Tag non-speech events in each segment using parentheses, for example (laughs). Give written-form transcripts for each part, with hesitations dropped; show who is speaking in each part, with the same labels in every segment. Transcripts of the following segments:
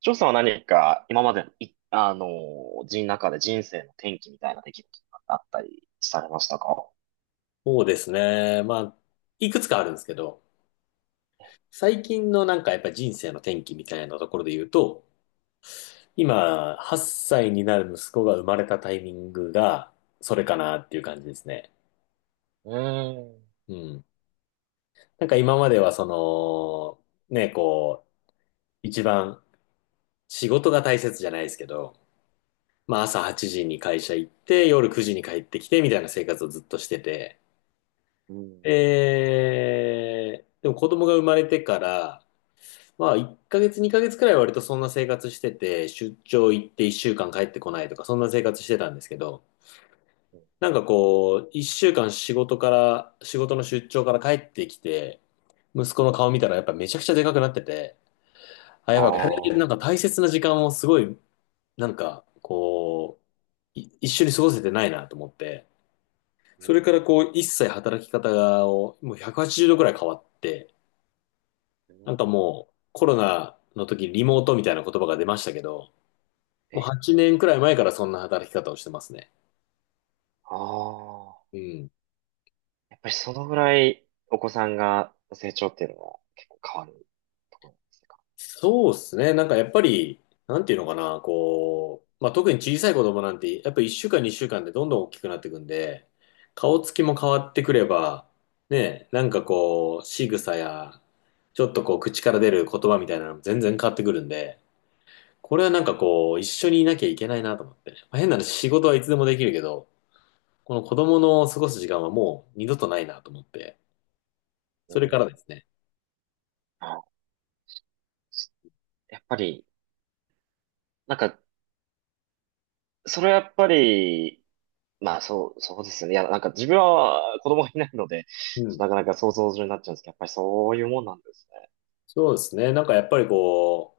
Speaker 1: 翔さんは何か今までのい、あのー、人中で人生の転機みたいな出来事があったりされましたか？
Speaker 2: そうですね。まあ、いくつかあるんですけど、最近のなんかやっぱ人生の転機みたいなところで言うと、今、8歳になる息子が生まれたタイミングが、それかなっていう感じですね。
Speaker 1: うーん。
Speaker 2: うん。なんか今まではその、ね、こう、一番仕事が大切じゃないですけど、まあ朝8時に会社行って、夜9時に帰ってきてみたいな生活をずっとしてて、
Speaker 1: うん。
Speaker 2: でも子供が生まれてから、まあ、1ヶ月、2ヶ月くらいは割とそんな生活してて、出張行って1週間帰ってこないとか、そんな生活してたんですけど、なんかこう、1週間仕事から、仕事の出張から帰ってきて、息子の顔見たらやっぱめちゃくちゃでかくなってて、あ、
Speaker 1: あ
Speaker 2: やっぱこれな
Speaker 1: あ、
Speaker 2: んか大切な時間をすごい、なんかこう、一緒に過ごせてないなと思って、
Speaker 1: う
Speaker 2: そ
Speaker 1: ん、
Speaker 2: れからこう、一切働き方がをもう180度くはちじゅうどくらい変わって、
Speaker 1: う
Speaker 2: なんか
Speaker 1: ん、
Speaker 2: もうコロナの時リモートみたいな言葉が出ましたけど、もう
Speaker 1: え、
Speaker 2: 8年くらい前からそんな働き方をしてますね。
Speaker 1: ああ、
Speaker 2: うん。
Speaker 1: やっぱりそのぐらいお子さんが成長っていうのは結構変わるところなんですか？
Speaker 2: そうですね。なんかやっぱり、なんていうのかな、こう、まあ、特に小さい子供なんて、やっぱ1週間、2週間でどんどん大きくなっていくんで、顔つきも変わってくれば、ね、なんかこう、仕草や、ちょっとこう、口から出る言葉みたいなのも全然変わってくるんで、これはなんかこう、一緒にいなきゃいけないなと思って。まあ、変な話、仕事はいつでもできるけど、この子供の過ごす時間はもう二度とないなと思って、
Speaker 1: う
Speaker 2: それか
Speaker 1: ん。
Speaker 2: らですね。
Speaker 1: あ、やっぱり、なんか、それはやっぱり、まあ、そう、そうですよね。いや、なんか自分は子供がいないので、
Speaker 2: うん。
Speaker 1: なかなか想像上になっちゃうんですけど、やっぱりそういうもんなんです
Speaker 2: そうですね。なんかやっぱりこ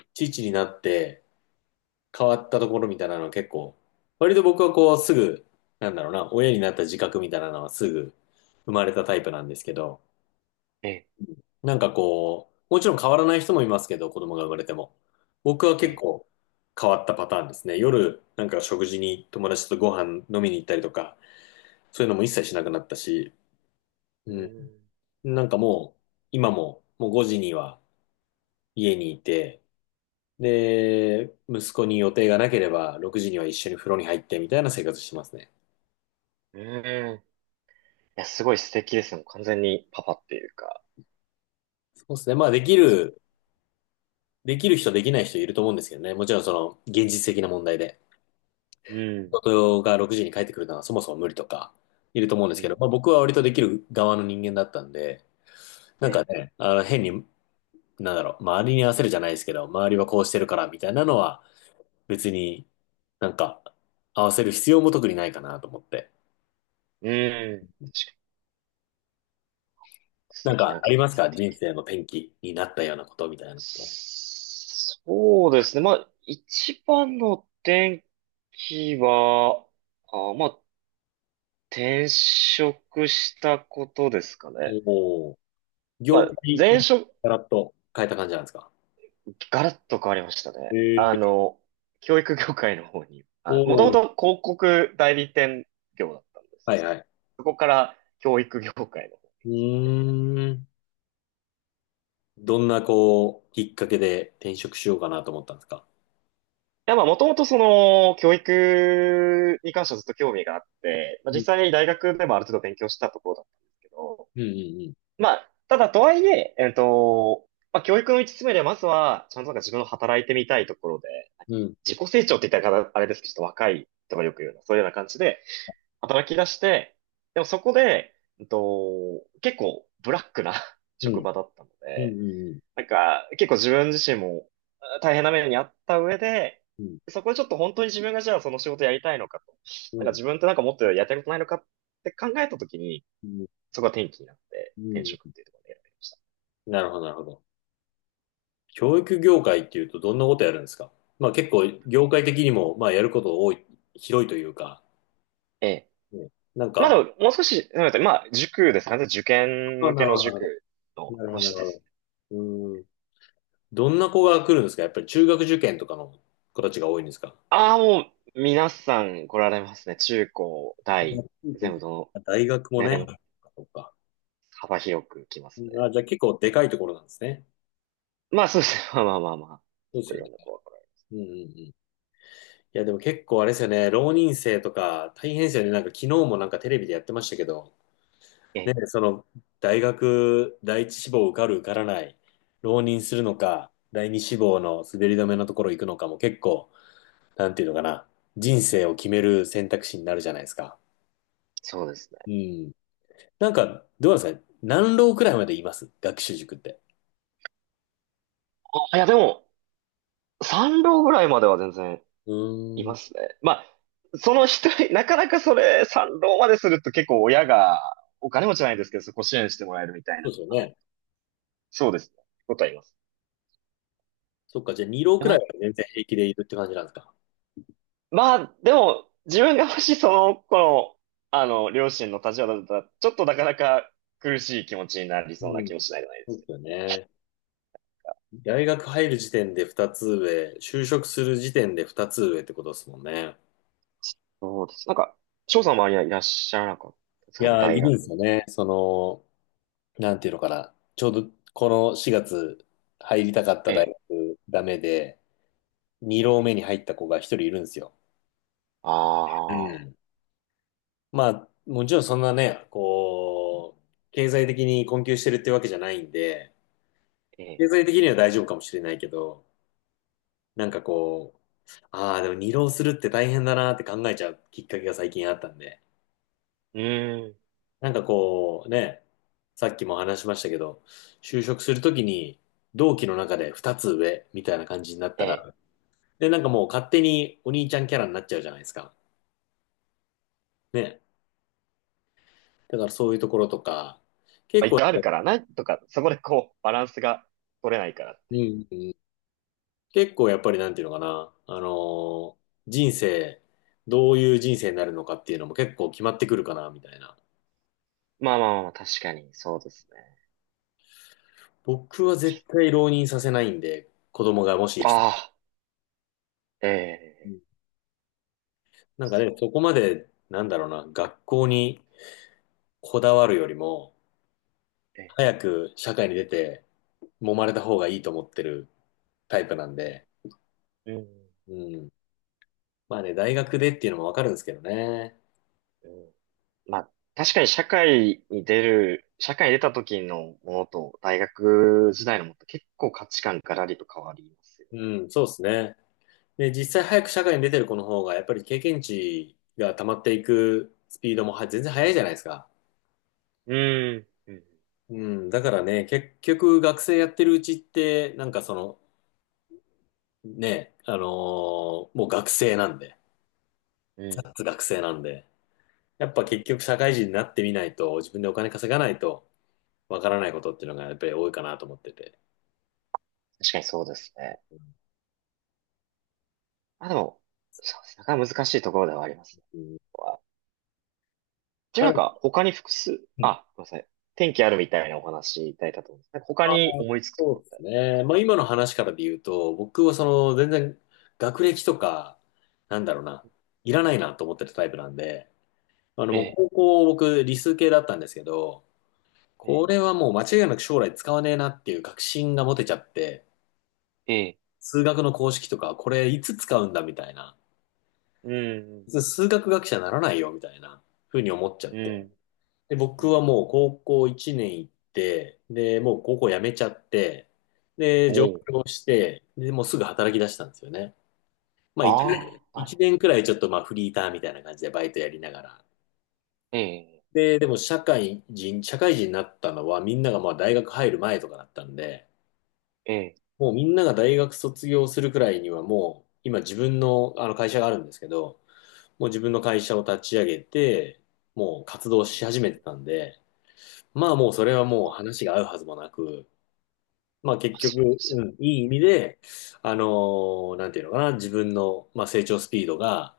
Speaker 2: う、父になって変わったところみたいなのは結構、割と僕はこうすぐ、なんだろうな、親になった自覚みたいなのはすぐ生まれたタイプなんですけど、
Speaker 1: ね。
Speaker 2: なんかこう、もちろん変わらない人もいますけど、子供が生まれても。僕は
Speaker 1: ええ、え
Speaker 2: 結
Speaker 1: え、
Speaker 2: 構変わったパターンですね。夜、なんか食事に友達とご飯飲みに行ったりとか、そういうのも一切しなくなったし、うん。
Speaker 1: う
Speaker 2: なんかもう、今ももう5時には家にいて、で、息子に予定がなければ、6時には一緒に風呂に入ってみたいな生活してますね。
Speaker 1: ーん、うーん。いや、すごい素敵ですね。もう完全にパパっていうか。
Speaker 2: そうですね。まあ、できる人、できない人いると思うんですけどね。もちろん、その、現実的な問題で。
Speaker 1: うん、
Speaker 2: 夫が6時に帰ってくるのはそもそも無理とか、いると思うんで
Speaker 1: う
Speaker 2: すけど、
Speaker 1: ん、
Speaker 2: まあ、僕は割とできる側の人間だったんで、なんか
Speaker 1: え
Speaker 2: ね、変に、なんだろう、周りに合わせるじゃないですけど、周りはこうしてるから、みたいなのは、別になんか、合わせる必要も特にないかなと思って。
Speaker 1: え、うん。確かに素
Speaker 2: なん
Speaker 1: 敵
Speaker 2: か、
Speaker 1: な
Speaker 2: ありま
Speaker 1: 経
Speaker 2: すか
Speaker 1: 験。
Speaker 2: 人生の転機になったようなことみたいなこと？
Speaker 1: そうですね。まあ、一番の転機は、あ、まあ、転職したことですかね。
Speaker 2: おお、
Speaker 1: ま
Speaker 2: 業
Speaker 1: あ、
Speaker 2: 界
Speaker 1: 前
Speaker 2: の
Speaker 1: 職、
Speaker 2: ガラッと変えた感じなんですか？
Speaker 1: ガラッと変わりましたね。
Speaker 2: ええ。
Speaker 1: 教育業界の方に、
Speaker 2: お
Speaker 1: あ、もとも
Speaker 2: お、
Speaker 1: と広告代理店業だったんです
Speaker 2: は
Speaker 1: け
Speaker 2: い
Speaker 1: ど、
Speaker 2: はい。
Speaker 1: そこから教育業界の方い
Speaker 2: うーん。どんな、こう、きっかけで転職しようかなと思ったんですか？
Speaker 1: や、まあ、もともとその、教育に関してはずっと興味があって、まあ、
Speaker 2: う
Speaker 1: 実
Speaker 2: ん、
Speaker 1: 際に大学でもある程度勉強したところだったんですけど、
Speaker 2: うん、
Speaker 1: まあ、ただとはいえ、まあ、教育の一つ目でまずは、ちゃんとなんか自分の働いてみたいところで、なんか
Speaker 2: うん、
Speaker 1: 自己成長って言ったらあれですけど、ちょっと若い人がよく言うような、そういうような感じで、働き出して、でもそこで、結構ブラックな (laughs)
Speaker 2: う
Speaker 1: 職
Speaker 2: ん、
Speaker 1: 場だったの
Speaker 2: うん、
Speaker 1: で、
Speaker 2: うん、
Speaker 1: なんか結構自分自身もあ大変な目にあった上で、
Speaker 2: うん、
Speaker 1: そこでちょっと本当に自分がじゃあその仕事やりたいのかと、
Speaker 2: う
Speaker 1: なん
Speaker 2: ん、
Speaker 1: か
Speaker 2: うん、
Speaker 1: 自分ってなんかもっとやりたいことないのかって考えたときに、
Speaker 2: うん、
Speaker 1: そこが転機になって
Speaker 2: う
Speaker 1: 転
Speaker 2: ん。
Speaker 1: 職っていうところで選びました。
Speaker 2: なるほど、なるほど。教育業界っていうとどんなことやるんですか？まあ結構、業界的にも、まあやること多い、広いというか、
Speaker 1: ええ。
Speaker 2: ね。なん
Speaker 1: まあ
Speaker 2: か、
Speaker 1: でも、もう少し、なんっまあ塾ですかね。受験
Speaker 2: あ、
Speaker 1: 向
Speaker 2: な
Speaker 1: け
Speaker 2: る
Speaker 1: の
Speaker 2: ほど、なるほ
Speaker 1: 塾
Speaker 2: ど。
Speaker 1: の
Speaker 2: なるほ
Speaker 1: 講
Speaker 2: ど、な
Speaker 1: 師
Speaker 2: る
Speaker 1: で
Speaker 2: ほ
Speaker 1: す。
Speaker 2: ど。うーん。どんな子が来るんですか？やっぱり中学受験とかの子たちが多いんですか？
Speaker 1: ああ、もう、皆さん来られますね。中高、大、全部どの
Speaker 2: 大学も
Speaker 1: 年
Speaker 2: ね。
Speaker 1: 齢も
Speaker 2: そっか。
Speaker 1: 幅広く来ますね。
Speaker 2: あ、じゃあ結構でかいところなんですね。
Speaker 1: まあそうですね。(laughs) まあまあまあまあ。
Speaker 2: そう
Speaker 1: 結
Speaker 2: です
Speaker 1: 構い
Speaker 2: よね。
Speaker 1: ろんな子が来ら
Speaker 2: うんうんうん。いや、でも結構あれですよね。浪人生とか大変ですよね。なんか昨日もなんかテレビでやってましたけど、
Speaker 1: れえ
Speaker 2: ね、
Speaker 1: え、
Speaker 2: その大学第一志望受かる受からない、浪人するのか、第二志望の滑り止めのところ行くのかも結構、なんていうのかな。人生を決める選択肢になるじゃないですか。
Speaker 1: そうですね。
Speaker 2: うん。なんか、どうなんですか何浪くらいまでいます学習塾って？
Speaker 1: あ、いやでも、三浪ぐらいまでは全然
Speaker 2: う
Speaker 1: い
Speaker 2: ーん、
Speaker 1: ますね。まあ、その一人、なかなかそれ、三浪まですると結構親が、お金持ちじゃないですけど、そこ支援してもらえるみたいな
Speaker 2: そうで
Speaker 1: と
Speaker 2: すよ
Speaker 1: かない。
Speaker 2: ね。
Speaker 1: そうですね。ことはいます。
Speaker 2: そっか、じゃあ2浪くらいは全然平気でいるって感じなんですか？
Speaker 1: まあ、でも、自分がもしその頃、両親の立場だったら、ちょっとなかなか苦しい気持ちになり
Speaker 2: う
Speaker 1: そうな
Speaker 2: ん、
Speaker 1: 気もしないじゃないで
Speaker 2: そう
Speaker 1: す
Speaker 2: で
Speaker 1: け
Speaker 2: す
Speaker 1: ど。
Speaker 2: よね。大学入る時点で2つ上、就職する時点で2つ上ってことですもんね。
Speaker 1: そうです。なんか、翔さんの周りはいらっしゃらなかったです
Speaker 2: い
Speaker 1: か
Speaker 2: やー、いる
Speaker 1: 大
Speaker 2: んです
Speaker 1: 学？
Speaker 2: よね。その、なんていうのかな。ちょうどこの4月入りたかった
Speaker 1: え
Speaker 2: 大
Speaker 1: え。
Speaker 2: 学ダメで、2
Speaker 1: ええ、
Speaker 2: 浪目に入った子が1人いるんですよ。う
Speaker 1: ああ、
Speaker 2: ん。まあ、もちろんそんなね、こう、経済的に困窮してるってわけじゃないんで、
Speaker 1: ええ。
Speaker 2: 経済的には大丈夫かもしれないけど、なんかこう、ああ、でも二浪するって大変だなって考えちゃうきっかけが最近あったんで、
Speaker 1: うーん。
Speaker 2: なんかこう、ね、さっきも話しましたけど、就職するときに同期の中で二つ上みたいな感じになっ
Speaker 1: え
Speaker 2: た
Speaker 1: え。
Speaker 2: ら、で、なんかもう勝手にお兄ちゃんキャラになっちゃうじゃないですか。ね。だからそういうところとか、
Speaker 1: まあ、
Speaker 2: 結構
Speaker 1: 一応あるから、なんとか、そこでこう、バランスが取れないからっ
Speaker 2: う
Speaker 1: ていう。
Speaker 2: ん、うん結構やっぱりなんていうのかな、ー人生、どういう人生になるのかっていうのも結構決まってくるかな、みたいな。
Speaker 1: まあまあまあまあ、確かに、そうですね。
Speaker 2: 僕は絶対浪人させないんで、子供がもし生きたら
Speaker 1: ああ、え
Speaker 2: う
Speaker 1: え。
Speaker 2: ん、なん
Speaker 1: そうで
Speaker 2: か
Speaker 1: すか？
Speaker 2: ね、そこまで、なんだろうな、学校にこだわるよりも、
Speaker 1: え
Speaker 2: 早く社会に出て、揉まれた方がいいと思ってるタイプなんで、
Speaker 1: え。うん。
Speaker 2: うん。まあね、大学でっていうのもわかるんですけどね。
Speaker 1: うん、まあ、確かに社会に出る、社会に出た時のものと大学時代のものって結構価値観がらりと変わりますよ
Speaker 2: うん、そうですね。で、実際早く社会に出てる子の方が、やっぱり経験値が溜まっていくスピードもは全然早いじゃないですか。
Speaker 1: ね。うん。うん。
Speaker 2: うん、だからね、結局学生やってるうちって、なんかその、ね、もう学生なんで、
Speaker 1: うん。
Speaker 2: 脱学生なんで、やっ
Speaker 1: う
Speaker 2: ぱ
Speaker 1: ん、
Speaker 2: 結局社会人になってみないと、自分でお金稼がないと、わからないことっていうのがやっぱり多いかなと思ってて。
Speaker 1: 確かにそうですね。あ、でも、そうですね。なかなか難しいところではありますね。
Speaker 2: うん、
Speaker 1: ここはじゃあな
Speaker 2: ま
Speaker 1: ん
Speaker 2: だ、
Speaker 1: か他に複数、
Speaker 2: うん。
Speaker 1: あ、ごめんなさい。天気あるみたいなお話いただいたと思うんですね。なんか他に思いつくと
Speaker 2: そ
Speaker 1: こ
Speaker 2: うで
Speaker 1: ろっ
Speaker 2: す
Speaker 1: てあ
Speaker 2: ね。
Speaker 1: りま
Speaker 2: まあ
Speaker 1: す？
Speaker 2: 今の話からで言うと、僕はその全然学歴とか、なんだろうな、いらないなと思ってたタイプなんで、
Speaker 1: え
Speaker 2: もう
Speaker 1: え、
Speaker 2: 高校僕理数系だったんですけど、
Speaker 1: え
Speaker 2: こ
Speaker 1: え、
Speaker 2: れはもう間違いなく将来使わねえなっていう確信が持てちゃって、
Speaker 1: ええ、
Speaker 2: 数学の公式とかこれいつ使うんだみたいな、
Speaker 1: うん、
Speaker 2: 数学学者にならないよみたいな風に思っちゃっ
Speaker 1: うん、
Speaker 2: て、で、
Speaker 1: うん。う
Speaker 2: 僕
Speaker 1: ん、
Speaker 2: はもう高校1年行って、で、もう高校辞めちゃって、で、
Speaker 1: お
Speaker 2: 上
Speaker 1: う、
Speaker 2: 京して、で、もうすぐ働き出したんですよね。まあ1年、
Speaker 1: ああ、なる
Speaker 2: 一
Speaker 1: ほ
Speaker 2: 年くらいちょっとまあフリーターみたいな感じでバイトやりながら。
Speaker 1: ど。ええ、
Speaker 2: で、でも社会人になったのはみんながまあ大学入る前とかだったんで、
Speaker 1: え
Speaker 2: もうみんなが大学卒業するくらいにはもう今自分のあの会社があるんですけど、もう自分
Speaker 1: え。
Speaker 2: の会社を立ち上げて、もう活動
Speaker 1: うん、
Speaker 2: し始めてたんで、まあもうそれはもう話が合うはずもなく、まあ
Speaker 1: まあ、
Speaker 2: 結局、
Speaker 1: そうですよ
Speaker 2: うん、いい意味
Speaker 1: ね。
Speaker 2: で、あのなんていうのかな、自分の、まあ、成長スピードが、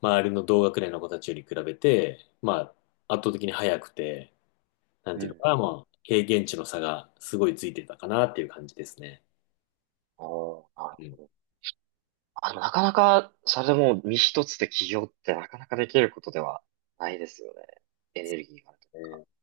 Speaker 2: 周りの同学年の子たちより比べて、まあ圧倒的に速くて、なん
Speaker 1: う
Speaker 2: ていうの
Speaker 1: ん。
Speaker 2: かな、まあ経験値の差がすごいついてたかなっていう感じですね。
Speaker 1: おーあ、
Speaker 2: うん。
Speaker 1: あ、なかなか、それでもう身一つで起業ってなかなかできることではないですよね。エネルギーがあると
Speaker 2: え
Speaker 1: か。
Speaker 2: ー